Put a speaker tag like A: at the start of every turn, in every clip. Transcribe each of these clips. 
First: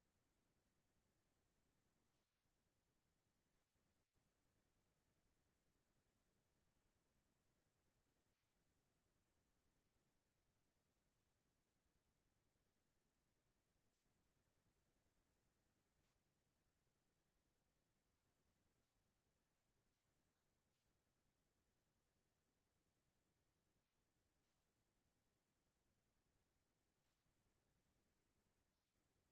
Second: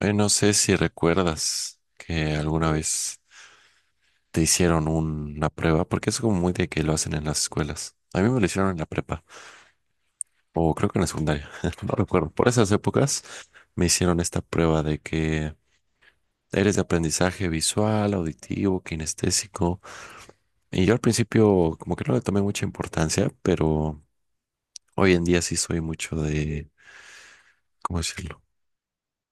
A: No sé si recuerdas que alguna vez te hicieron una prueba, porque es como muy de que lo hacen en las escuelas. A mí me lo hicieron en la prepa, o creo que en la secundaria, no recuerdo. Por esas épocas me hicieron esta prueba de que eres de aprendizaje visual, auditivo, kinestésico. Y yo al principio como que no le tomé mucha importancia, pero hoy en día sí soy mucho de, ¿cómo decirlo?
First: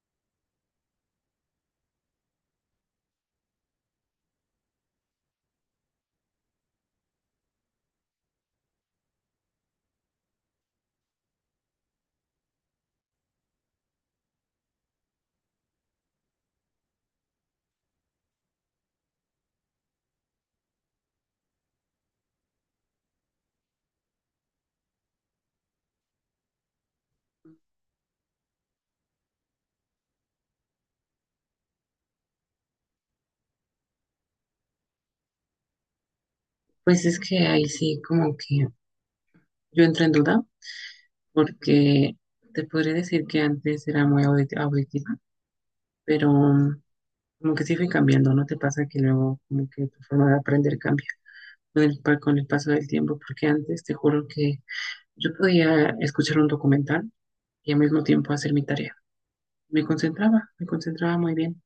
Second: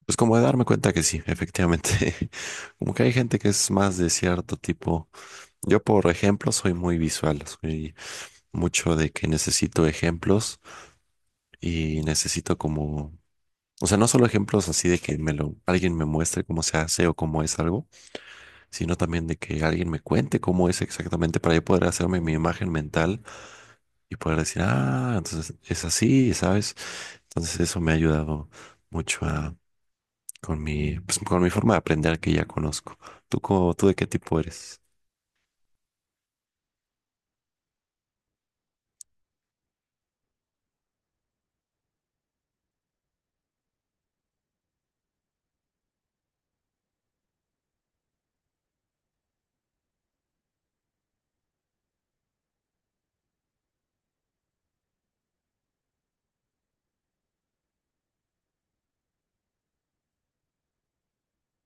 A: Pues como de darme cuenta que sí, efectivamente. Como que hay gente que es más de cierto tipo. Yo, por ejemplo, soy muy visual, soy mucho de que necesito ejemplos y necesito como, o sea, no solo ejemplos así de que alguien me muestre cómo se hace o cómo es algo, sino también de que alguien me cuente cómo es exactamente para yo poder hacerme mi imagen mental y poder decir, ah, entonces es así, ¿sabes? Entonces eso me ha ayudado mucho pues, con mi forma de aprender que ya conozco. ¿Tú, tú de qué tipo eres?
B: Pues es que ahí sí como que yo entro en duda porque te podría decir que antes era muy auditiva, pero como que sí fui cambiando. ¿No te pasa que luego como que tu forma de aprender cambia con el paso del tiempo? Porque antes te juro que yo podía escuchar un documental y al mismo tiempo hacer mi tarea. Me concentraba muy bien.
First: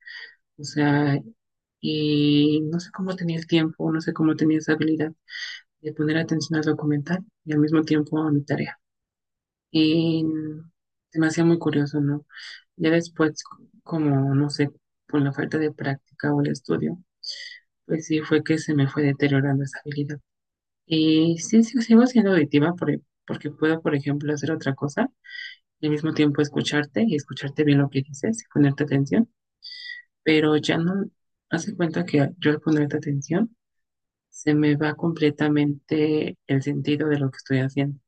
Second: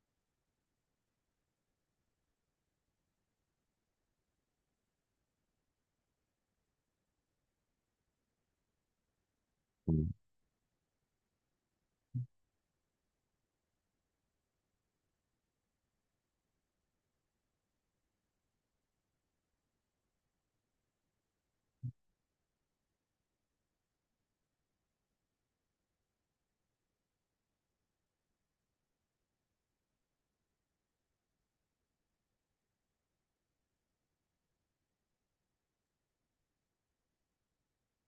B: O sea, y no sé cómo tenía el tiempo, no sé cómo tenía esa habilidad de poner atención al documental y al mismo tiempo a mi tarea.
A: Mm.
B: Y se me hacía muy curioso, ¿no? Ya después, como, no sé, por la falta de práctica o el estudio, pues sí fue que se me fue deteriorando esa habilidad. Y sí, sí, sigo siendo auditiva porque puedo, por ejemplo, hacer otra cosa y al mismo tiempo escucharte y escucharte bien lo que dices y ponerte atención, pero ya no. Hace cuenta que yo al ponerte atención se me va completamente el sentido de lo que estoy haciendo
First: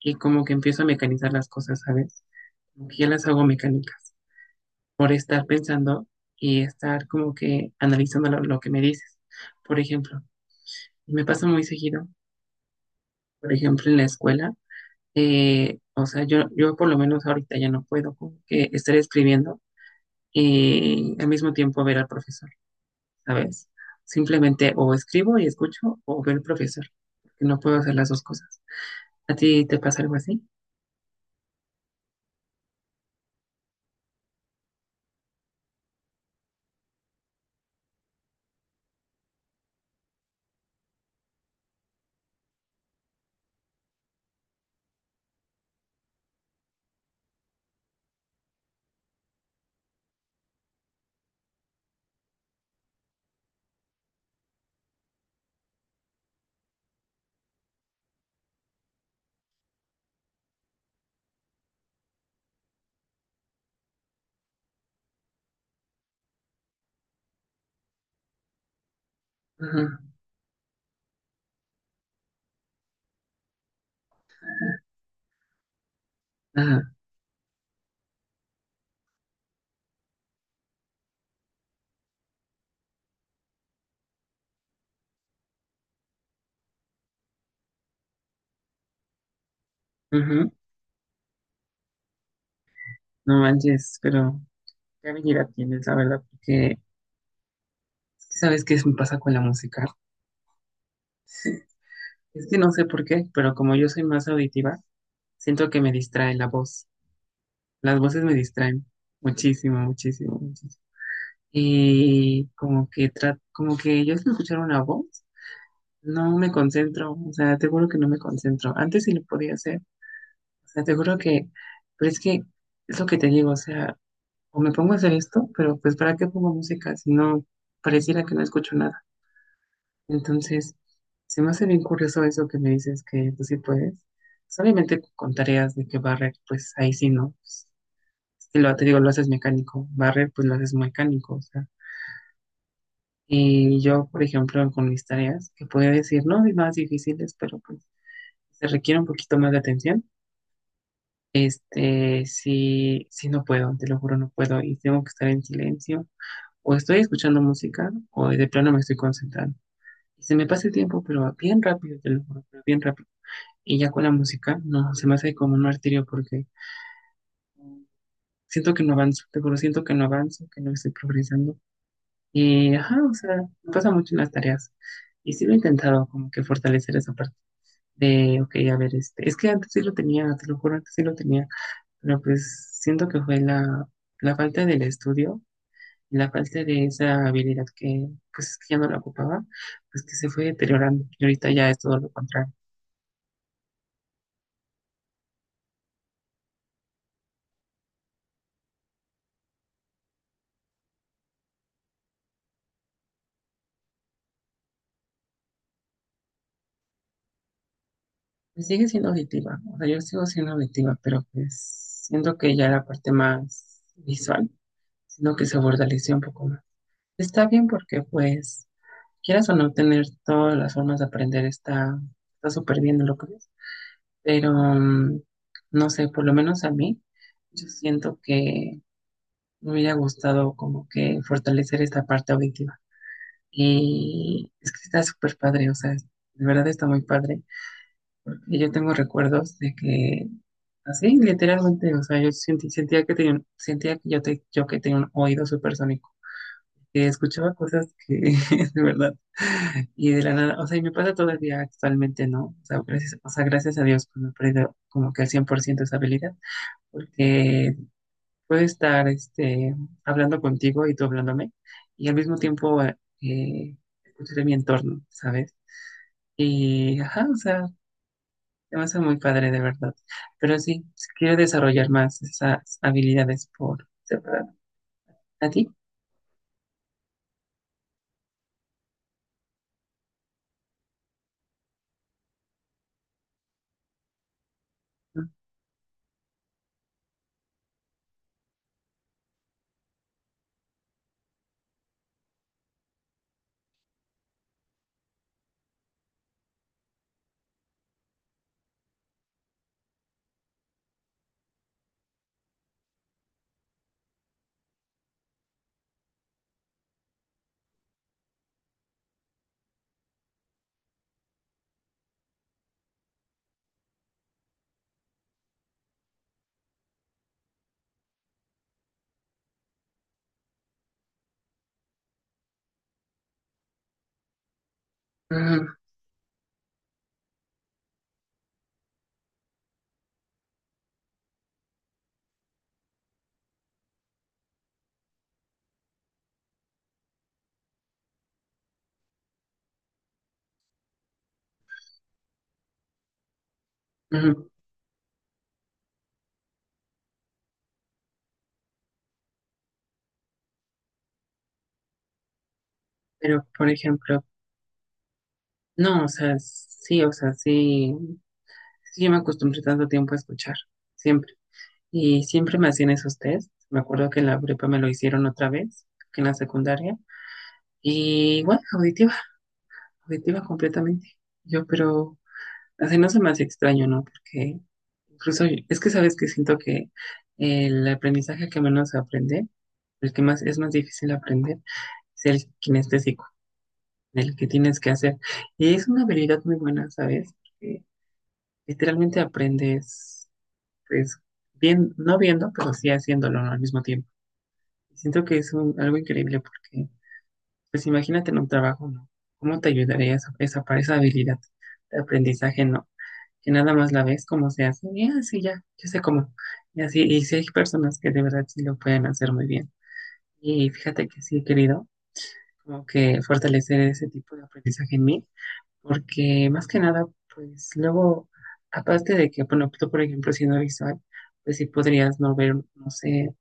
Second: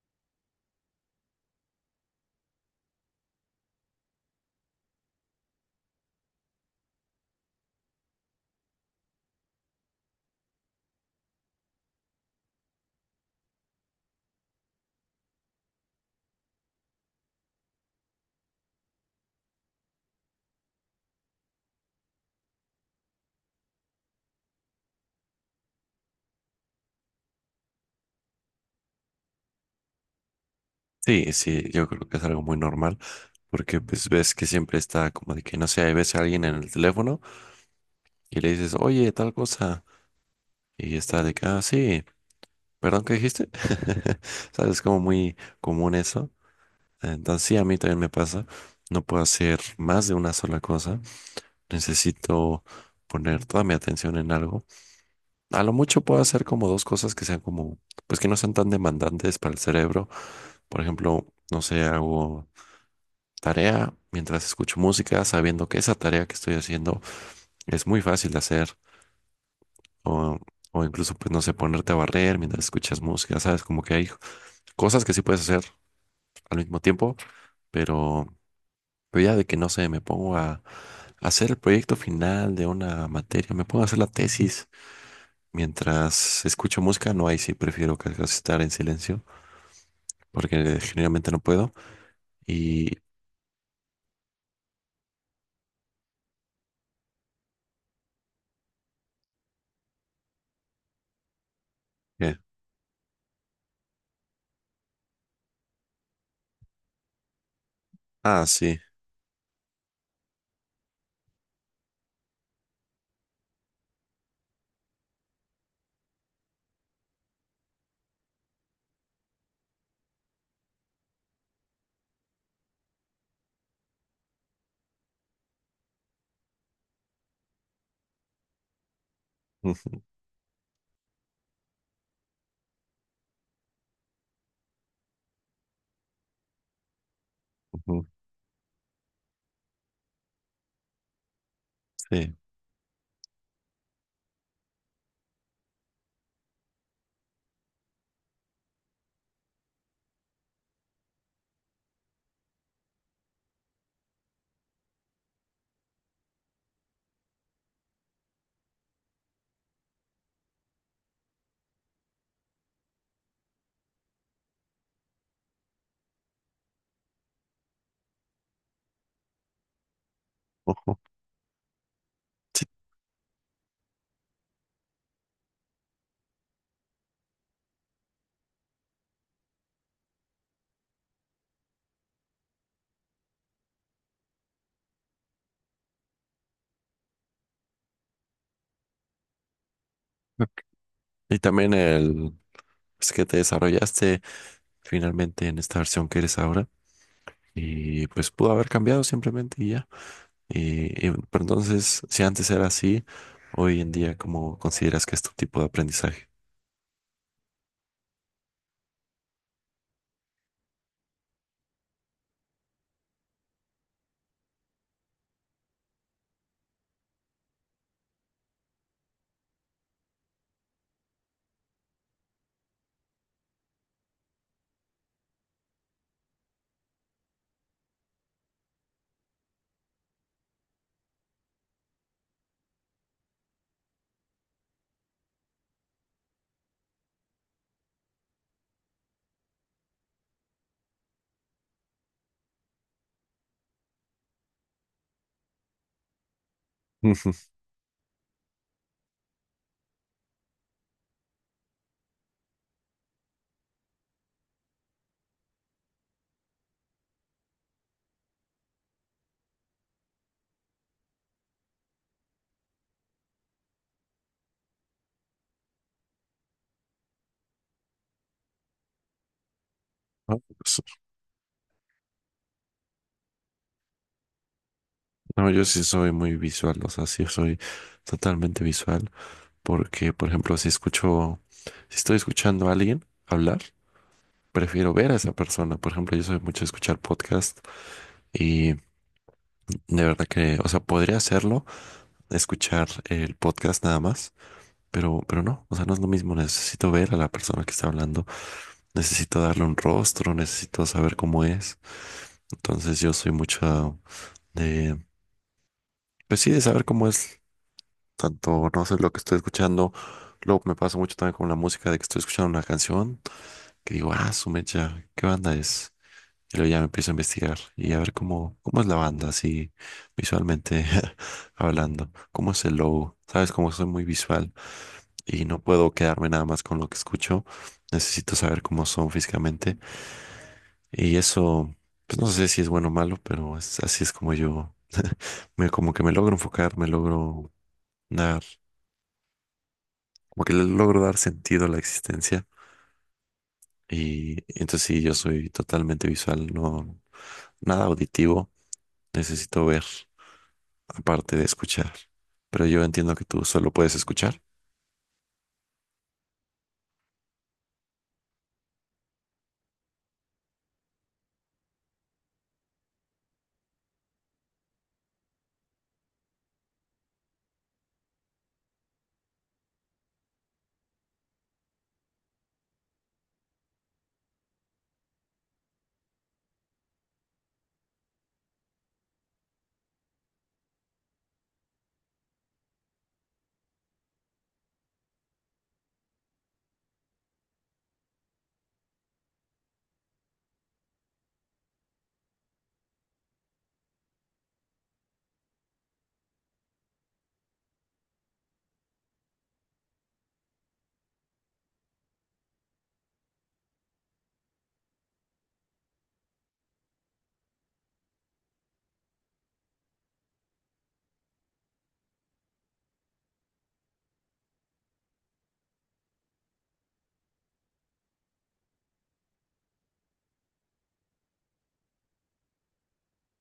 B: y como que empiezo a mecanizar las cosas, ¿sabes? Como que ya las hago mecánicas por estar pensando y estar como que analizando lo que me dices. Por ejemplo, me pasa muy seguido, por ejemplo, en la escuela, o sea, yo por lo menos ahorita ya no puedo como que estar escribiendo y al mismo tiempo ver al profesor. ¿Sabes? Simplemente o escribo y escucho o veo al profesor, porque no puedo hacer las dos cosas. ¿A ti te pasa algo así?
A: Sí, sí, yo creo que es algo muy normal. Porque pues ves que siempre está como de que no sé, ves a alguien en el teléfono y le dices, oye, tal cosa. Y está de que, ah, sí, perdón, ¿qué dijiste? ¿Sabes? Como muy común eso. Entonces sí, a mí también me pasa. No puedo hacer más de una sola cosa. Necesito poner toda mi atención en algo. A lo mucho puedo hacer como dos cosas que sean como, pues que no sean tan demandantes para el cerebro. Por ejemplo, no sé, hago tarea mientras escucho música, sabiendo que esa tarea que estoy haciendo es muy fácil de hacer.
B: Ajá,
A: O, o incluso, pues, no sé, ponerte a barrer mientras escuchas música, ¿sabes? Como que hay cosas que sí puedes hacer al
B: ajá,
A: mismo tiempo, pero, pero ya de que no sé, me pongo a hacer el proyecto final de una materia, me pongo a hacer la tesis mientras escucho música, no, ahí sí prefiero casi estar en silencio,
B: ujú.
A: porque generalmente no puedo. Y,
B: No manches, pero qué habilidad tienes, la verdad, porque es que sabes me pasa con la música.
A: ¿qué?
B: Es que no sé por qué, pero como yo soy más auditiva, siento que me distrae la voz. Las voces me
A: Ah, sí.
B: distraen muchísimo, muchísimo, muchísimo. Y como que como que yo sé escuchar una voz. No me concentro, o sea, te juro que no me concentro. Antes sí lo podía hacer, o sea, te juro que, pero es que es lo que te digo, o sea, o me pongo a hacer esto, pero pues ¿para qué pongo música si no pareciera que no escucho nada?
A: Ujú,
B: Entonces, se me hace bien curioso eso que me dices que tú sí puedes. Solamente con tareas de que barrer, pues ahí sí no. Pues,
A: ujú,
B: si lo te digo, lo haces mecánico, barrer, pues lo haces mecánico, o sea.
A: sí.
B: Y yo, por ejemplo, con mis tareas, que podía decir, no, es más difíciles, pero pues se requiere un poquito más de atención. Este, sí, sí no puedo, te lo juro, no puedo y tengo que estar en silencio o estoy escuchando música o de plano me estoy concentrando. Y se me pasa el tiempo, pero bien rápido, te lo juro, pero bien rápido. Y ya con la música, no, se me hace como un martirio porque siento que no avanzo, te juro, siento que no avanzo, que no estoy
A: Ujú,
B: progresando.
A: sí.
B: Y, ajá, o sea, me pasa mucho en las tareas. Y sí lo he intentado como que fortalecer esa parte de, ok, a ver, este, es que antes sí lo tenía, te lo juro, antes sí lo tenía. Pero pues siento que fue la falta del estudio, la falta de esa habilidad que pues que ya no la ocupaba, pues que se fue deteriorando y
A: Y
B: ahorita ya
A: también
B: es todo lo
A: el.
B: contrario.
A: Es que te desarrollaste finalmente en esta versión que eres ahora. Y pues pudo haber cambiado simplemente y ya. Pero entonces, si antes era así, hoy en día, ¿cómo consideras que es tu tipo de aprendizaje?
B: Pues sigue siendo auditiva, o sea, yo sigo siendo auditiva, pero pues siento que ya la parte más visual, sino que se fortaleció un poco más. Está bien porque pues quieras o no tener todas las formas de aprender está súper bien en lo que es, pero no sé, por lo menos a mí, yo siento que me hubiera gustado como que fortalecer esta parte auditiva. Y es que está súper padre, o sea, de verdad está muy padre. Y yo tengo recuerdos de que, así, literalmente, o sea, yo sentía que tenía, sentía que yo que tenía un oído supersónico, que
A: Ujú.
B: escuchaba cosas que, de verdad, y de la nada, o sea, y me pasa todavía actualmente, ¿no? O sea, gracias a Dios, pues, me he perdido como que al 100% esa habilidad, porque puedo estar este, hablando contigo y tú hablándome y al mismo tiempo escuchar mi entorno, ¿sabes? Y, ajá, o sea, te va muy padre de verdad.
A: Ah,
B: Pero
A: pues,
B: sí, sí quiero desarrollar más esas habilidades por separado.
A: no,
B: ¿A
A: yo
B: ti?
A: sí soy muy visual, o sea, sí soy totalmente visual, porque, por ejemplo, si escucho, si estoy escuchando a alguien hablar, prefiero ver a
B: Ujú,
A: esa persona. Por ejemplo, yo soy mucho de escuchar podcast y de verdad que, o sea, podría hacerlo, escuchar el podcast nada más. Pero no, o sea, no es lo mismo. Necesito ver a la persona que está hablando, necesito darle un rostro, necesito saber cómo es. Entonces yo soy mucho de, pues sí, de saber cómo es. Tanto no sé lo que estoy escuchando. Luego me pasa mucho también con la música de que estoy escuchando una canción que digo, ah, su mecha, ¿qué banda es? Y luego ya me empiezo a investigar y a ver cómo es la banda, así visualmente hablando, cómo es el logo. Sabes, como soy muy visual, y no puedo quedarme nada más con lo que escucho. Necesito saber cómo son físicamente. Y eso, pues no sé si es bueno o malo, pero así es como yo, como que me logro enfocar, dar, como que le logro dar sentido a la existencia. Y
B: ujú.
A: entonces sí, yo soy totalmente visual, no, nada auditivo. Necesito ver, aparte de escuchar. Pero yo entiendo que tú
B: Pero, por
A: solo puedes
B: ejemplo,
A: escuchar.
B: no, sí, yo me acostumbré tanto tiempo a escuchar, siempre. Y siempre me hacían esos test. Me acuerdo que en la prepa me lo hicieron otra vez, que en la secundaria. Y bueno, auditiva, auditiva completamente. Yo, pero así no se me hace extraño, ¿no? Porque incluso es que sabes que siento que el aprendizaje que menos se aprende, el que más es más difícil aprender, es el kinestésico, el que tienes que hacer. Y es una habilidad muy buena, ¿sabes? Porque literalmente aprendes, pues, bien, no viendo, pero sí haciéndolo, ¿no?, al mismo tiempo. Siento que es algo increíble porque pues imagínate en un trabajo, ¿no? ¿Cómo te ayudaría para esa habilidad de aprendizaje, no? Que nada más la ves cómo se hace, y así ya, yo sé cómo. Y así, y sí hay personas que de verdad sí lo pueden hacer muy bien. Y fíjate que sí he querido como que fortalecer ese tipo de aprendizaje en mí, porque más que nada, pues luego, aparte de que, bueno, tú por ejemplo siendo visual, pues sí podrías no ver, no sé,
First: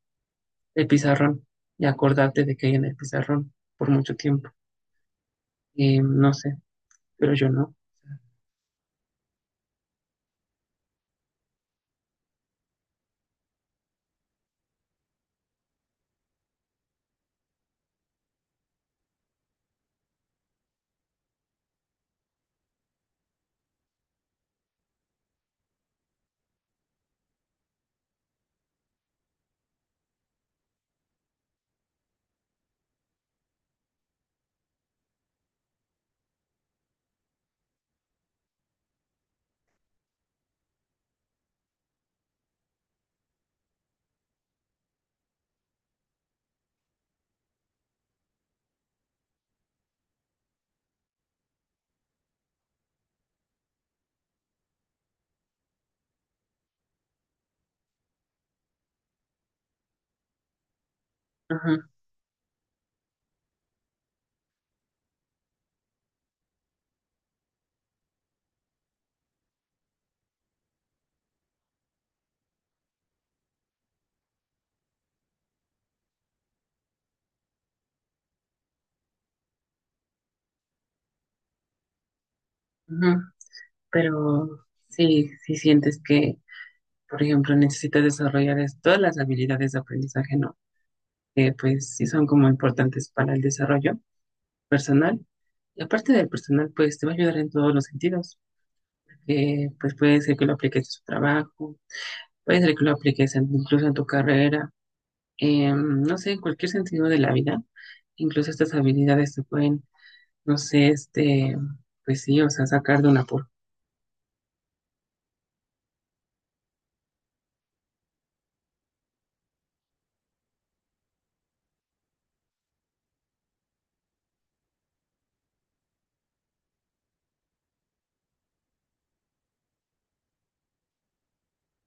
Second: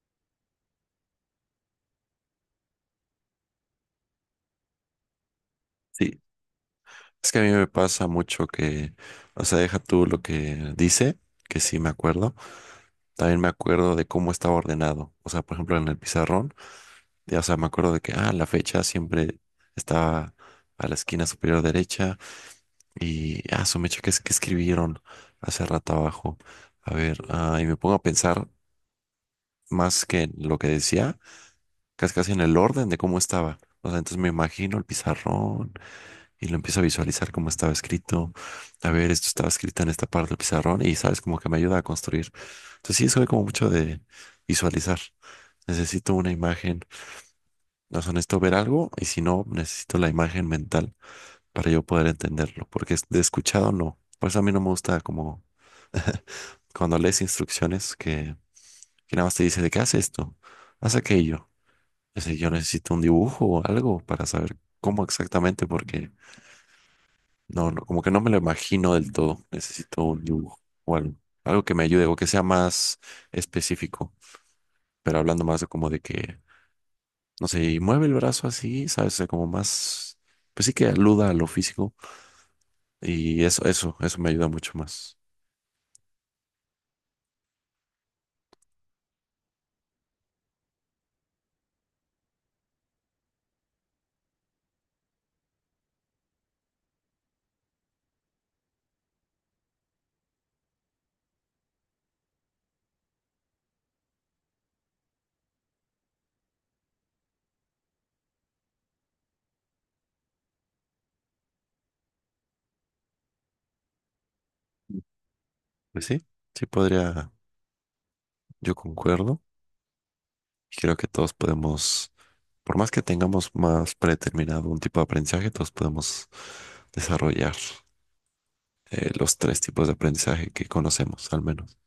B: el pizarrón y acordarte de que hay en el pizarrón por mucho tiempo.
A: Sí,
B: No sé,
A: es
B: pero
A: que a
B: yo
A: mí me
B: no.
A: pasa mucho que, o sea, deja tú lo que dice, que sí me acuerdo. También me acuerdo de cómo estaba ordenado. O sea, por ejemplo, en el pizarrón, ya, o sea, me acuerdo de que, ah, la fecha siempre estaba a la esquina superior derecha y, ah, su mecha, ¿qué es que escribieron hace rato abajo? A ver, ah, y me pongo a pensar más que en lo que decía, casi casi en el orden de cómo estaba. O sea, entonces me imagino el pizarrón y lo empiezo a visualizar como estaba escrito. A ver, esto estaba escrito en esta parte del pizarrón y sabes, como que me ayuda a construir. Entonces sí, soy como mucho de visualizar. Necesito una imagen, no sea, necesito ver algo y si no, necesito la imagen mental para yo poder entenderlo, porque de escuchado no. Por eso a mí no me gusta como cuando lees instrucciones que nada más te dice de qué haz esto, haz aquello.
B: Ajá,
A: Es decir, yo necesito un dibujo o algo para saber cómo exactamente, porque no, no, como que no me lo imagino del todo. Necesito un dibujo o algo, algo que me ayude o que sea más específico, pero hablando más de como de que, no sé, y mueve el brazo así, ¿sabes? O sea, como más, pues sí que aluda a lo físico
B: ajá.
A: y eso me ayuda
B: Pero
A: mucho más.
B: sí, si sientes que, por ejemplo, necesitas desarrollar todas las habilidades de aprendizaje, ¿no? Que pues sí son como importantes para el desarrollo personal. Y aparte del personal, pues te va a ayudar en todos los sentidos. Pues puede ser que lo apliques en su trabajo, puede ser que lo apliques incluso en tu carrera, no sé, en cualquier sentido de la vida. Incluso estas habilidades te pueden, no sé, este, pues sí, o sea, sacar de una
A: Pues sí, sí podría, yo concuerdo y creo que todos podemos, por más que tengamos más predeterminado un tipo de aprendizaje, todos podemos desarrollar los tres tipos de aprendizaje que conocemos, al menos.